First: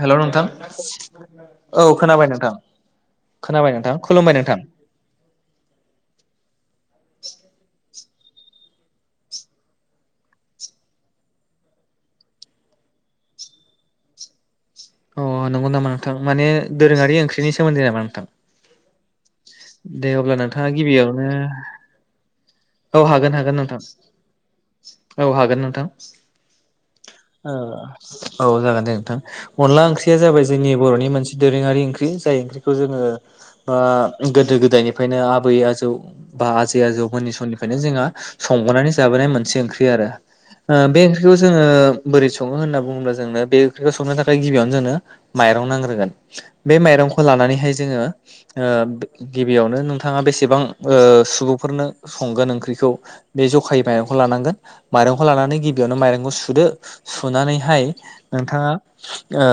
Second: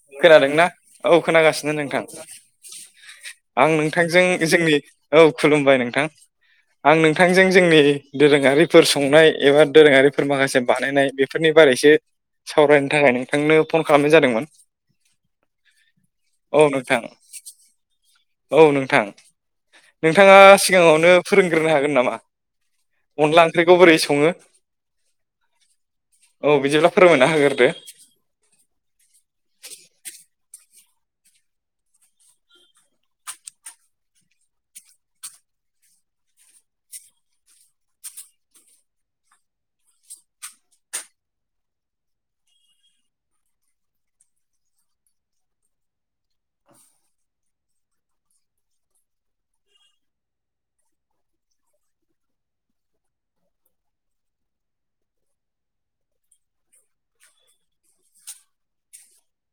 हेल' नोंथां खोनादोंना औ खोनागासिनो औ नोंथां। खोनाबाय नोंथां आं खोनाबाय नोंथां नोंथांजों खुलुमबाय नोंथां जोंनि औ खुलुमबाय नोंथां। आं नोंथांजों जोंनि दोरोङारिफोर संनाय एबा दोरोङारिफोर माखासे बानायनाय बे फोरनि बारैसो सावरायनो थाखाय नोंथांनो फन खालामनाय जादोंमोन। अ नंगौ नामा नोंथां माने औ नोंथां दोरोङारि ओंख्रिनि सोमोन्दै नामा नोंथां? औ नोंथां दे नोंथाङा अब्ला सिगाङावनो गिबियावनो फोरोंग्रोनो हागोन नामा? औ हागोन अनला हागोन ओंख्रिखौ नोंथां बोरै सङो हागोन नोंथां औ बिदिब्ला फोरमायना होग्रोदो औ जागोन दे नोंथां। अनला ओंख्रिया जाबाय जोंनि बरनि मोनसे दोरोङारि ओंख्रि जाय ओंख्रिखौ जोङो बा गोदो गोदायनिफ्रायनो आबै आजौ बा आजै आजौमोननि समनि फ्रायनो जोंहा संबोनानै जाबोनाय मोनसे ओंख्रि आरो। ओ बे ओंख्रिखौ जोङो बोरै सङो होनना बुङोब्ला जोंनो बे ओंख्रिखौ संनो थाखाय गिबियावनो जोंनो माइरं नांग्रोगोन बे माइरंखौ लानानैहाय जोङो ओ गिबियावनो नोंथाङा बेसेबां ओ सुबुंफोरनो संगोन ओंख्रिखौ बे जखायै माइरंखौ लानांगोन माइरंखौ लानानै गिबियावनो माइरंखौ सुदो सुनानैहाय नोंथाङा ओ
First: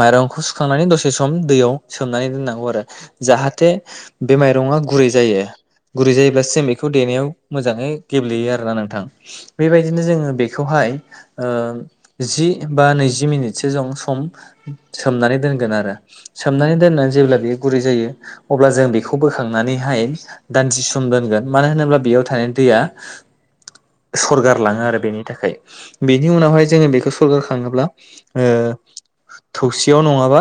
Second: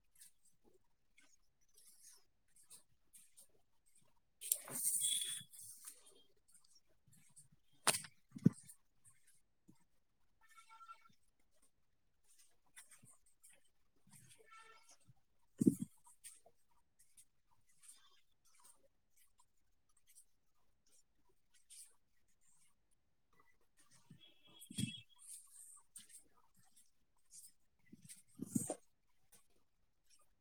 माइरंखौ सुखांनानै दसे सम दैयाव सोमनानै दोननांगौ आरो जाहाथे बे माइरंआ गुरै जायो। गुरै जायोब्लासो जों बेखौ देनायाव मोजाङै गेब्लेयो आरोना नोंथां। बेबायदिनो जोङो बेखौहाय ओ जि बा नैजि मिनिटसो जों सम सोमनानै दोनगोन आरो। सोमनानै दोननानै जेब्ला बे गुरै जायो अब्ला जों बेखौ बोखांनानैहाय दानसे सम दोनगोन मानो होनोब्ला बेयाव थानाय दैया सरगार लाङो आरो बेनि थाखाय बेनि उनावहाय जोङो बेखौ सरगार खाङोब्ला ओ थौसियाव नङाबा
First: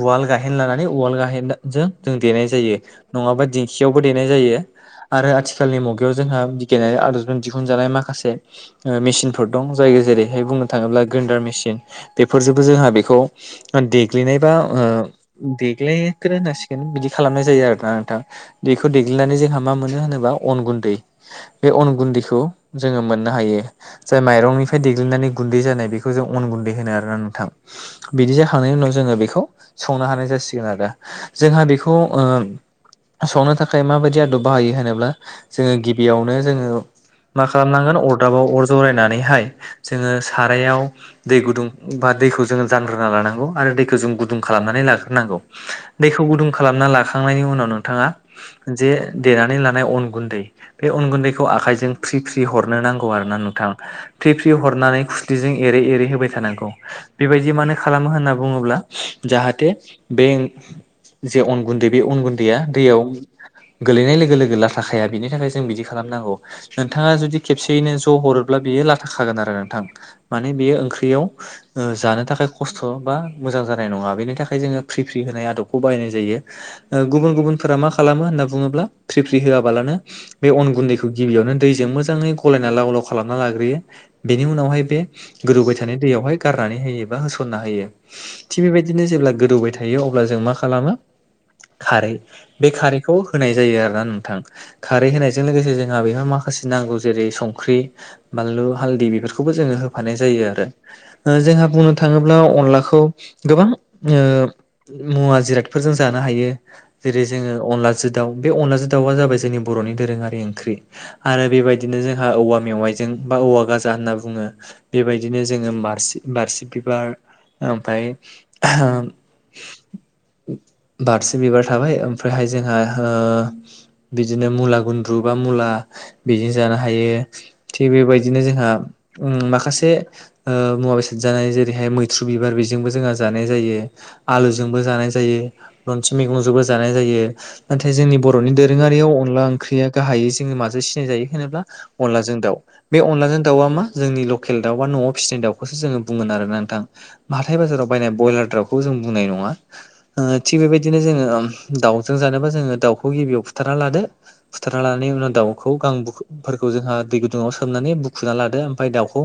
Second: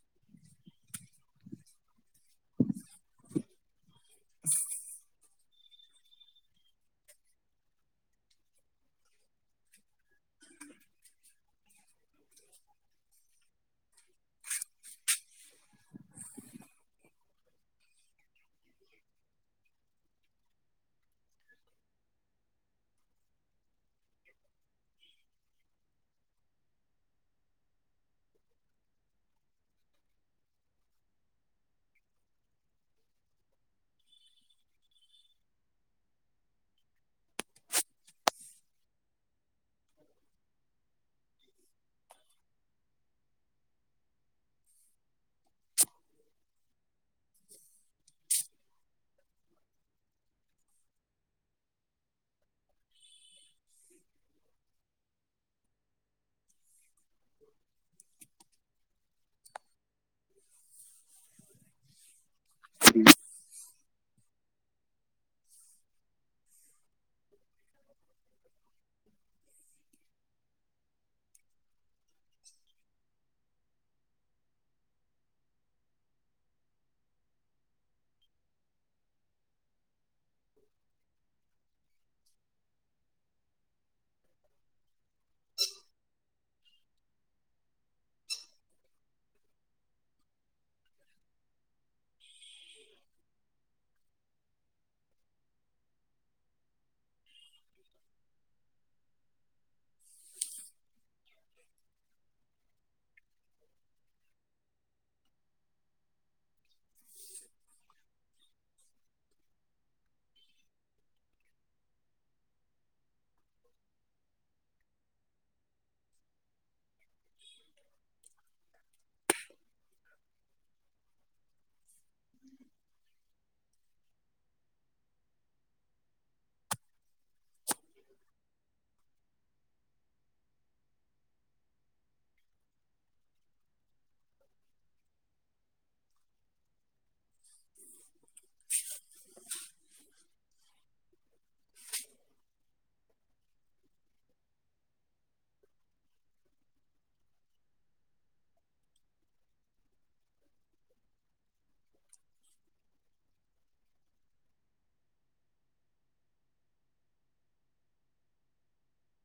उवाल गाहेन लानानै उवाल गाहेनजों जों देनाय जायो। नङाबा दिंखियावबो दे नाय जायो आरो आथिखालनि मुगायाव जोंहा बिगियानारि आदबजों दिहुनजानाय माखासे मेचिनफोर दं जाय जेरैहाय बुंनो थाङोब्ला ग्रेन्डार मेसिन बेफोरजोंबो जोंहा बेखौ देग्लिनाय बा ओ देग्लायखोनो होनांसिगोन बिदि खालामनाय जायो आरो ना नोंथां दे खौ देग्लिनानै जोंहा मा मोनो होनोबा अन गुन्दै बे अन गुन्दैखौ जोङो मोननो हायो। जाय माइरंनिफ्राय देग्लिनानै गुन्दै जानाय बेखौ जों अन गुन्दै होनो आरोना नोंथां। बिदि जाखांनायनि उनाव जोङो बेखौ संनो हानाय जासिगोन आरो ना। जोंहा बेखौ ओ संनो था खाय माबायदि आदब बाहायो होनोब्ला जोङो गिबियावनो जोङो मा खालामनांगोन अरदाबाव अर जरायनानैहाय जोङो सारायाव दै गुदुं बा दैखौ जोङो जानग्रोना लानांगौ आरो दैखौ जों गुदुं खालामनानै लाग्रोनांगौ। दैखौ गुदुं खालामना लाखांनायनि उनाव नोंथाङा जे देनानै लानाय अन गुन्दै बे अन गुन्दैखौ आखाइजों फ्रि फ्रि हरनो नांगौ आरो ना नोंथां। फ्रि फ्रि हरनानै खुस्लिजों एरै एरै होबाय थानांगौ। बेबायदि मानो खालामो होनना बुङोब्ला जाहाथे बे ओं जे अन गुन्दै बे अन गुन्दैआ दैयाव गोलैनाय लोगो लोगो लाथा खाया बिनि थाखाय जों बिदि खालामनांगौ। नोंथाङा जुदि खेबसेयैनो ज' हरोब्ला बियो लाथाखागोन आरो नोंथां माने बेयो ओंख्रियाव ओ जानो थाखाय खस्थ' बा मोजां जानाय नङा बेनि थाखाय जोङो फ्रि फ्रि होनाय आदबखौ बाहायनाय जायो। ओ गुबुन गुबुनफोरा मा खालामो होनना बुङोब्ला फ्रिफ्रि होआबालानो बे अन गुन्दैखौ गिबियावनो दैजों मोजाङै गलायना लाव लाव खालामना लाग्रोयो। बेनि उनावहाय बे गोदौबाय थानाय दैयावहाय गारनानै होयो बा होसनना होयो। थिग बेबायदिनो जेब्ला गोदौबाय थायो अब्ला जों मा खालामो खारै बे खारैखौ [unintelligible] आरो ना नोंथां खारै होनायजों लोगोसे जोंहा बेहाय माखासे नांगौ जेरै संख्रि बानलु, हालदि बेफोरखौबो जोङो होफानाय जायो आरो। जोंहा बुंनो थाङोब्ला अनलाखौ गोबां ओ मुवा जिरादफोरजों जानो हायो जेरै जोङो अनलाजो दाव बे अनलाजों दावा जाबाय जोंनि बर'नि दोरोङारि ओंख्रि। आरो बेबायदिनो जोंहा औवा मेवाइजों बा औवा गाजा होनना बुङो। बेबायदिनो जोङो मारसि बारसि बिबार ओमफाय बारसे बिबार थाबाय ओमफ्रायहाय जोंहा। ओ बिदिनो मुला गुन्द्रु बा मुला बिदि जानो हायो। थिग बेबायदिनो जोंहा ओ माखासे। ओ मुवा बेसाद जानाय जेरैहाय मैथ्रु बिबार बेजोंबो जोंहा जानाय जायो। आलुजोंबो जानाय जायो रन्सि मैगंजोंबो जानाय जायो। नाथाय जोंनि बर'नि दोरोङारियाव अनला ओंख्रिया गाहायै जोङो माजों सिनायजायो होनोब्ला। अनला जों दाउ बे अनलाजों दाउआ मा जोंनि लकेल दाउ बा न'आव फिसिनाय दाउखौसो जोङो बुंगोन आरो नोंथां। हाथाय बाजाराव बायनाय ब्रयलार दाउखौ जों बुंनाय नङा। थिग बेबायदिनो जोङो दाउजों जानोबा जोङो दाउखौ गिबियाव बुथारना लादो। फुथारना लानानै उनाव दाउखौ गां बुफोरखौ जोंहा दै गुदुङाव सोमनानै बुखुना लादो ओमफ्राय दाउखौ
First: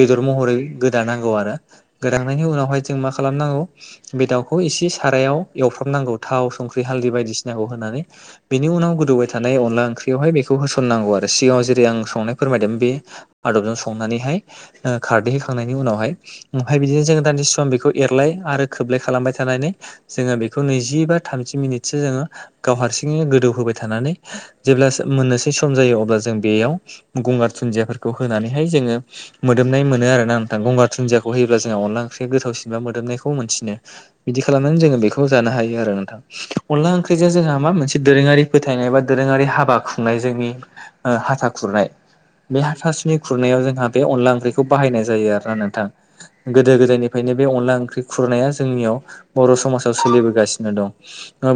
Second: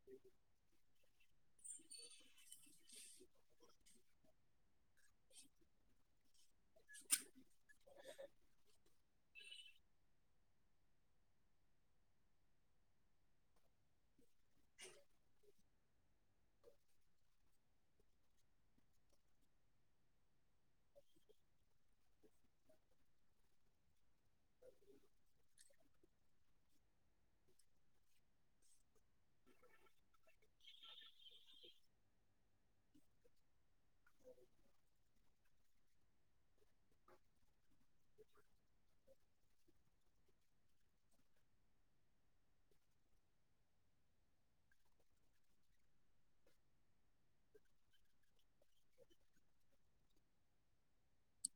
बेदर महरै गोदानांगौ आरो गोदांनायनि उनावहाय जों मा खालामनांगौ बे दाउखौ इसे सारायाव एवफ्रामनांगौ थाव संख्रि हालदै बायदिसिना ांग होनानै बेनि उनाव गोदौबाय थानाय अनला ओंखौ हो थननांगौ आरो सिगाङाव जेरै आं संनाय फोरमायदों बे आदबजों संनानैहाय ओ खारदैहैखांनायनि उनावहाय ओमफफ्राय बिदिनो जों दानि सम बेखौ एरलाय आरो खोबलाय खालामबाय थानानै जोङो बेखौ नैजि बा थामजि मिनिटसो जोङो गाव हारसिङैनो गोदौ होबाय थानानै जेब्ला मोननोसै सम जायो अब्ला जों बेयाव गंगार दुनदियाफोरखौ होनानैहाय जोङो मोदोमनाय मोनो आर ना नोंथां गंगार दुनन्दियाखौ होयोब्ला जोंहा अनला ओंख्रि गोथावसिनबा मोदोमनायखौ मोनसिनो बिदि खालामनानै जोङो बेखौ जानो हायो आरो नोंथां अन ओंख्रिजों जोंहा मा मोनसे दोरोङारि फोथायनाय बा दोरोङारि हाबा खुंनाय जोंनि ओ हाथा खुरनाय बे हाथासुनि खुरनायाव जोंहा बे अनला ओंख्रिखौ बाहायनाय जायो आरोना नोंथां गोदो गोदायनिफ्रायनो बे अनला ओंख्रि खुरनाया जोंनियाव बर' समाजाव सोलिबोगासिनो दं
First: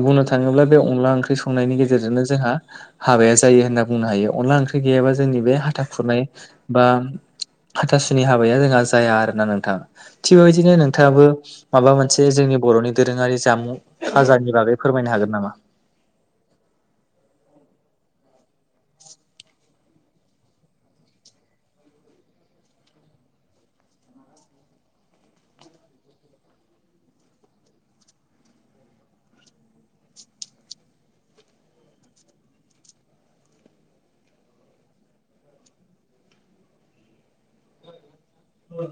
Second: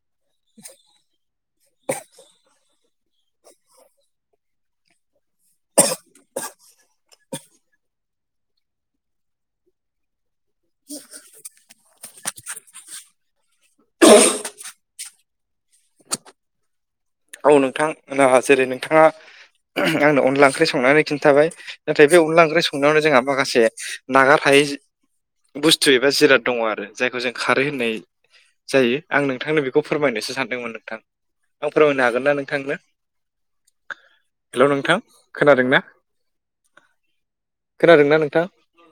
बुंनो थाङोब्ला बे अनला ओंख्रि संनायनि गेजेरजोंनो जोंहा हाबाया जायो होनना बुंनो हायो अनला ओंख्रि गैयाबा जोंनि बे हाथा खुरनाय बा हाथासुनि हाबाया जोंहा जाया आर ना नोंथाङा थिग बेबायदिनो नोंथाङाबो माबा मोन मोनसे जोंनि बर'नि दोरोङारि जामुं फाजारानि बागै फोरमायनो हागोन नामा औ नोंथां जेरै नोंथाङा आंनो अनला ओंख्रि संनानै खिन्थाबाय नाथाय बे अनला ओंख्रि संनायावनो जोंहा माखासे नागार हायै बुस्थु एबा जिराद दङ आरो जायखौ जों खारो होननाय जायो आं नोंथांनो बेखौ फोरमायनोसो सानदोंमोन नोंथां आं फोरमायनो हागोन ना नोंथांनो? हेल' नोंथां खोनादों ना? खोनादों ना नोंथां? औ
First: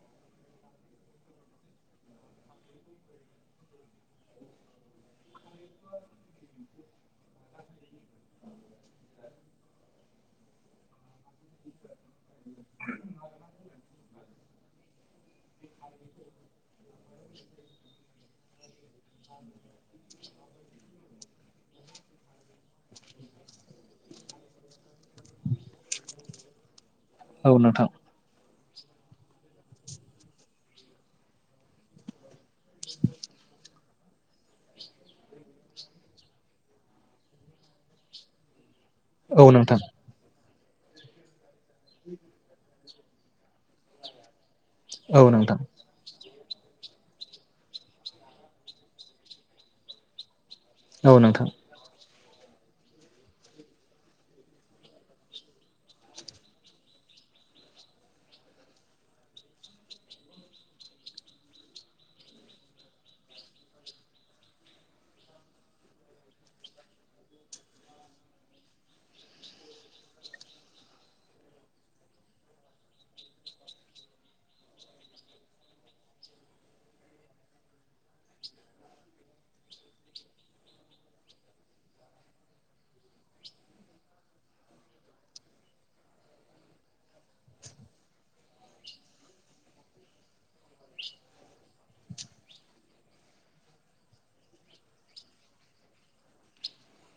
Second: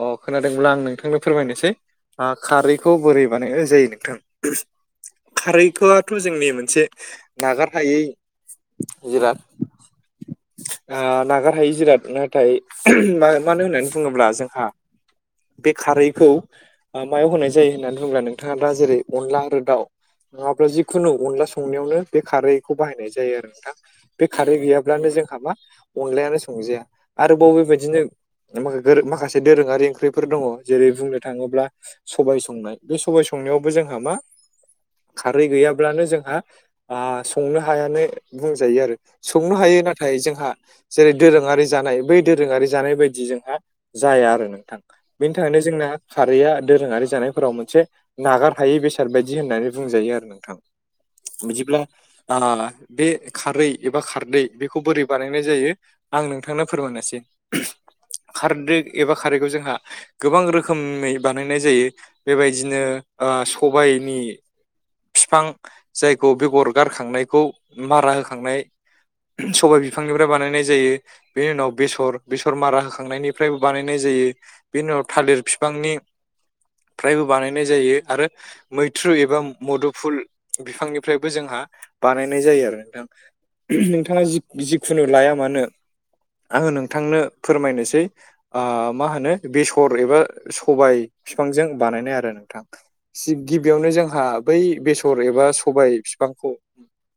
अ खोनादोंमोनब्ला आं नोंथांनो फोरमायनोसै खारैखौ बोरै बानायनाय जायो नोंथां खारैखौआथ' जोंनि मोनसे नागारखै ह जिराद ओ नागारहायि जिराद नाथाय मानो होननानै बुङोब्ला जोंहा बे खारैखौ ओ मायाव होनाय जायो होननानै बुङोब्ला नोंथाङा दा जेरै अनला आरो दाउ नङाब्ला जिखुनु अनला संनायावनो बे खारैखौ बाहायनाय जायो आरो नोंथां बे खारै गैयाब्लानो जोंहा मा अनलायानो संजाया आरोबाव औ नोंथां बेबायदिनो माखासे दोरोङारि ओंख्रिफोर दङ जेरै बुंनो थाङोब्ला सबाय संनाय बे सबाय संनायावबो जोंहा मा खारै गैयाब्लानो जोंहा आं बिखौ संनो हायानो बुंजायो आरो औ संनो नोंथां हायो नाथाय नाथाय जोंहा जेरै दोरोङारि जानाय बै दोरोङारि जानाय बायदि जोंहा जाया आरो नों थां औ बेनि नोंथां थाखायनो जोंना खारैया दोरोङारि जानायफोराव मोनसे नागार हायै बेसाद बायदि होननानै बुंजायो आरो नोंथां। औ नोंथां बिदिब्ला बे खारै एबा खारदै बेखौ बोरै बानायनाय जायो? आं नोंथांनो फोरमायनोसै खारदै एबा खारैखौ जोंहा गोबां रोखोमै बानायनाय जायो बेबायदिनो ओ सबायनि फिफां जायखौ बेगर गारखांनायखौ मारा होखांनाय सबाय बिफांनिफ्राय बानायनाय जायो बेनि उनाव बेसर बेसर मारा होखांनायनिफ्रायबो बानायनाय जायो बे उनाव थालिर बिफांनि फ्रायबो बानायनाय जायो आरो मैथ्रु एबा मुदुफुल बिफांनिफ्रायबो जोंहा बानायनाय जायो आरो नोंथां‌ नोंथाङा जि-जिखुनु लाया मानो। आङो नोंथांनो फोरमायनोसै। आ माहोनो बेसर एबा सबाय फिफांजों बानायनाय आरो नोंथां। जिब गिबियावनो जोंहा बै बेसर एबा सबाय फिफांखौ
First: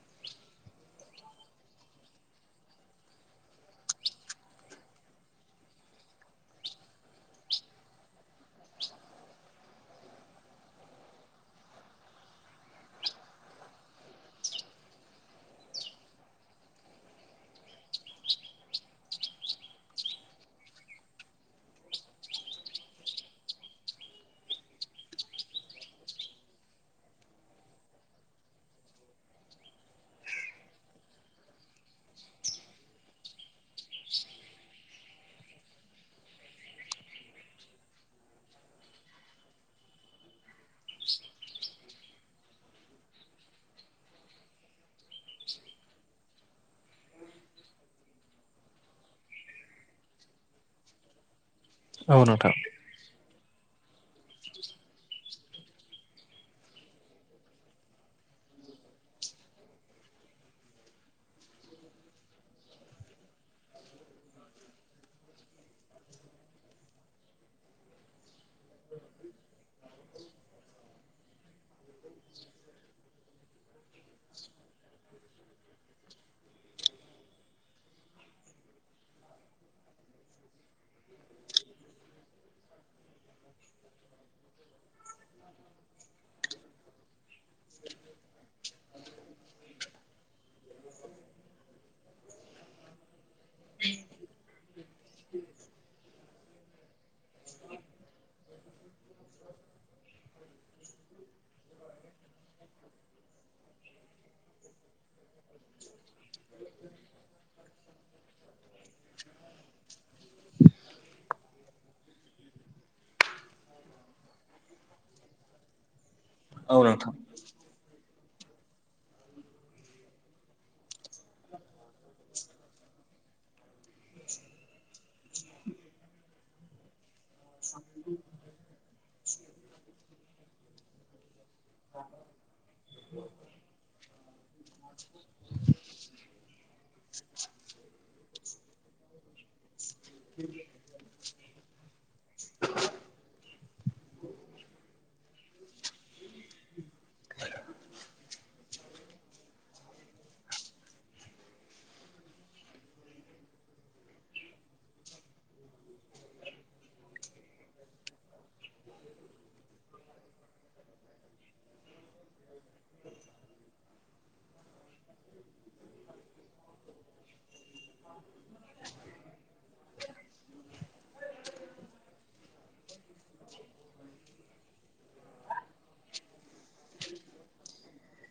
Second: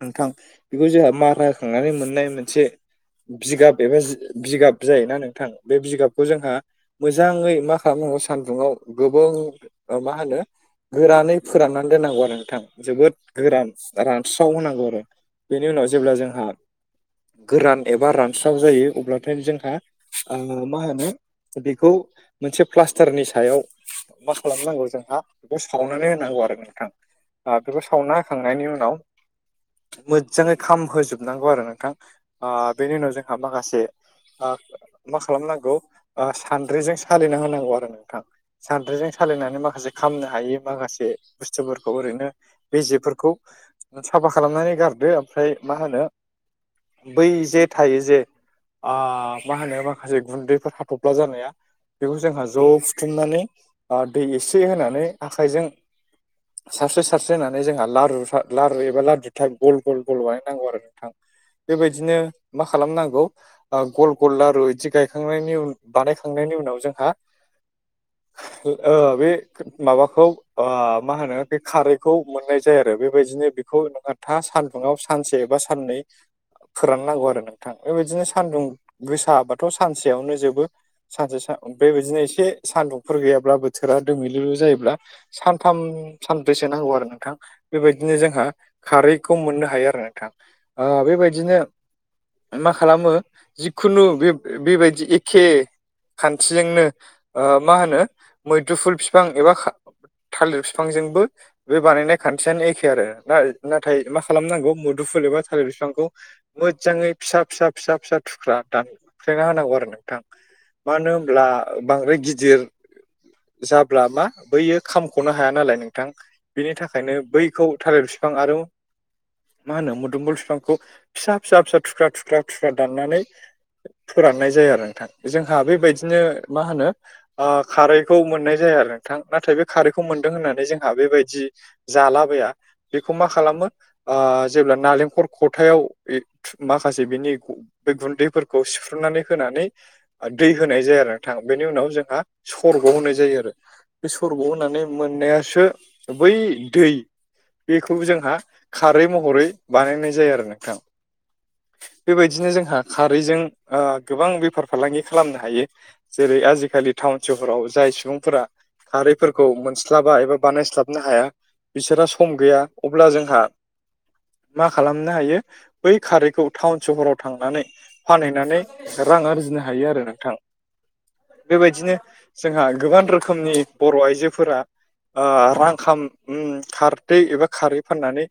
नोंथां बेखौ जोंहा मारा होखांनानै मोननाय मोनसे बिगाब एबा जि बिगाब जायोना नोंथां बे बिगाबखौ जोंहा मोजाङै मा खालामनांगौ सान्दुुङाव गोबों ओ मा होनो गोरानै फोराननानै दोननांगौ आरो नोंथां। जोबोद गोरान रानस्राव होनांगौ आरो बेनि उनाव जेब्ला जोंहा गोरान एबा रानस्राव जायो अब्लाथाय जोंहा ओ मा होनो बेखौ मोनसे प्लास्टारनि सायाव मा खालामनांगौ जोंहा बेखौ सावननानै होनांगौ आरो नोंथां। आ बेखौ सावना होखांनायनि उनाव मोजाङै खामहोजोबनांगौ आरो नोंथां। आ बेनि उनाव जोंहा माखासे आ मा खालामनांगौ ओ सान्द्रिजों सालिना होनांगौ आरो नोंथां। सान्द्रिजों सालिनानै माखासे खामनो हायि माखासे बुस्थुफोरखौ ओरैनो बे जेफोरखौ साफा खालामनानै गारदो ओमफ्राय मा होनो बै जे थायो जे आ मा होनो माखासे गुन्दैफोर हाथफ्ला जानाया। बेखौ औ जोंहा नोंथां ज' हुथुमनानै आ दै एसे होनानै आखायजों सारस्रो सा सारस्रि होननानै जोंहा लारु था लारु एबा लारु था गल गल गल बानायनांगौ आरो नोंथां। बेबायदिनो मा खालामनांगौ ओ गल गल लारु इदि गायखांनायनि उन बानायखांनायनि उनाव जोंहा ओ बे माबाखौ ओ मा होनो बे खारै खौ मोननाय जायो आरो बेबायदिनो बेखौ नोंहा था सानदुुङाव सानसे एबा साननै फोराननांगौ आरो नोंथां बेबायदिनो सान्दुं गोसाबाथ' सानसेयावनो जोबो। सानसे सा बेबायदिनो एसे सान्दुंफोर गैयाब्ला बोथोरा दोमहैलुलु जायोब्ला सानथाम सानब्रैसो सो नांगौ आरो नोंथां बेबायदिनो जोंहा खारैखौ मोननो हायो आरो नोंथां। ओ बेबायदिनो मा खालामो जिखुनु बे-बेबायदि एखे खान्थिजोंनो ओ मा होनो मैदुफुल फिफ फां एबा खा थालिर फिफांजोंबो बे बानायनाय खान्थियानो एखे आरो ना-नाथाय मा खालामनांगौ मुदुफुल एबा थालिर बिफांखौ मोजाङै फिसा फिसा फिसा फिसा थुख्रा दानफ्लेना होनांगौ आरो नोंथां माहोनो ब्ला बांद्राय गिदिर जाब्ला मा बैयो खामख'नो हाया नालाय नोंथां बिनि औ नोंथां थाखायनो बैखौ थालिर फिफां आरो मा होनो मुदुमफुल फिफांखौ फिसा फिसा फिसा थुख्रा थुख्रा थुख्रा दाननानै फोराननाय जायो आरो नोंथां जोंहा बेबायदिनो मा होनो ओ खारैखौ मोननाय जाया आरो नोंथां नाथाय बे खारैखौ मोनदों होननानै जोंहा बेबाय दि जालाबाया बेखौ मा खालामो ओ जेब्ला नालेंखर खथायाव माखासे बिनि बे गुन्दैफोरखौ सिफ्रुनानै होनानै दै होनाय जायो आरो नोंथां बेनि उनाव जोंहा सरखौ होनाय जायो आरो। बे सरब' होनानै मोननायासो बै दै बेखौ जोंहा खारै महरै बानायनाय जायो आरो नोंथां। बेबायदिनो जोंहा खारैजों ओ गोबां बेफार फालांगि खालामनो हायो। जेरै आजिखालि टाउन सहराव जाय सुबुंफोरा खारैफोरखौ मोनस्लाबा एबा बानायस्लाब नो हाया बिसोरहा सम गैया अब्ला जोंहा मा खालामनो हायो बै खारैखौ टाउन सहराव थांनानै - फानहैनानै रां आरजिनो हायो आरो नोंथां‌‌। बेबायदिनो जोंहा गोबां रोखोमनि बर' आइजोफोरा रां खाम खारदै एबा खारै फाननानै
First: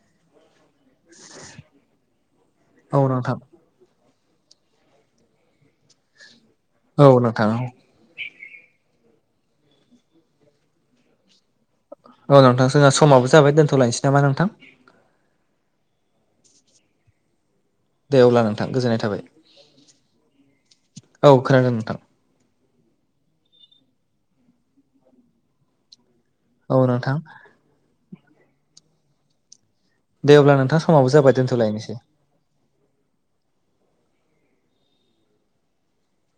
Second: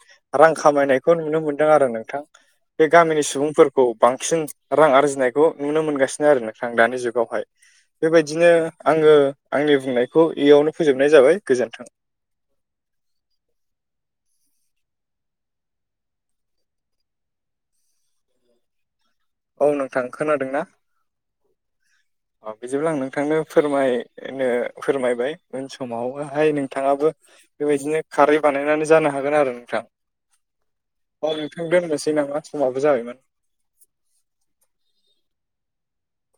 रां खामायनायखौ नुनो मोनदों आरो नोंथां। बे औ गामिनि नोंथां सुबुंफोरखौ बांसिन रां आरजिनायखौ नुनो मोनगासिनो आरो नो थां दानि औ जुगावहाय। नोंथां बेबायदिनो आङो आंनि बुंनायखौ इयावनो फोजोबनाय जाबाय गोजोन्थों। औ नोंथां जोंहा समाब जाय दोनथ'लायनोसै नामा नोंथां? दे अब्ला नोंथां गोजोननाय थाबाय। औ नोंथां खोनादों ना? औ खोनादों नोंथां। अ बिदिब्लाब्ला आं नोंथांनो फोरमायनो फोरमायबाय। उन समावहाय औ नोंथाङाबो नोंथां बेबायदिनो खारै बानायनानै जानो हागोन आरो नोंथां। दे अब्ला नोंथां समाबो जाबाय औ नोंथां दोनथ'लायनोसै दोननोसै नामा समाबो जाबायमोन।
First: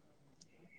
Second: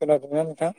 खोनादोंना नोंथां?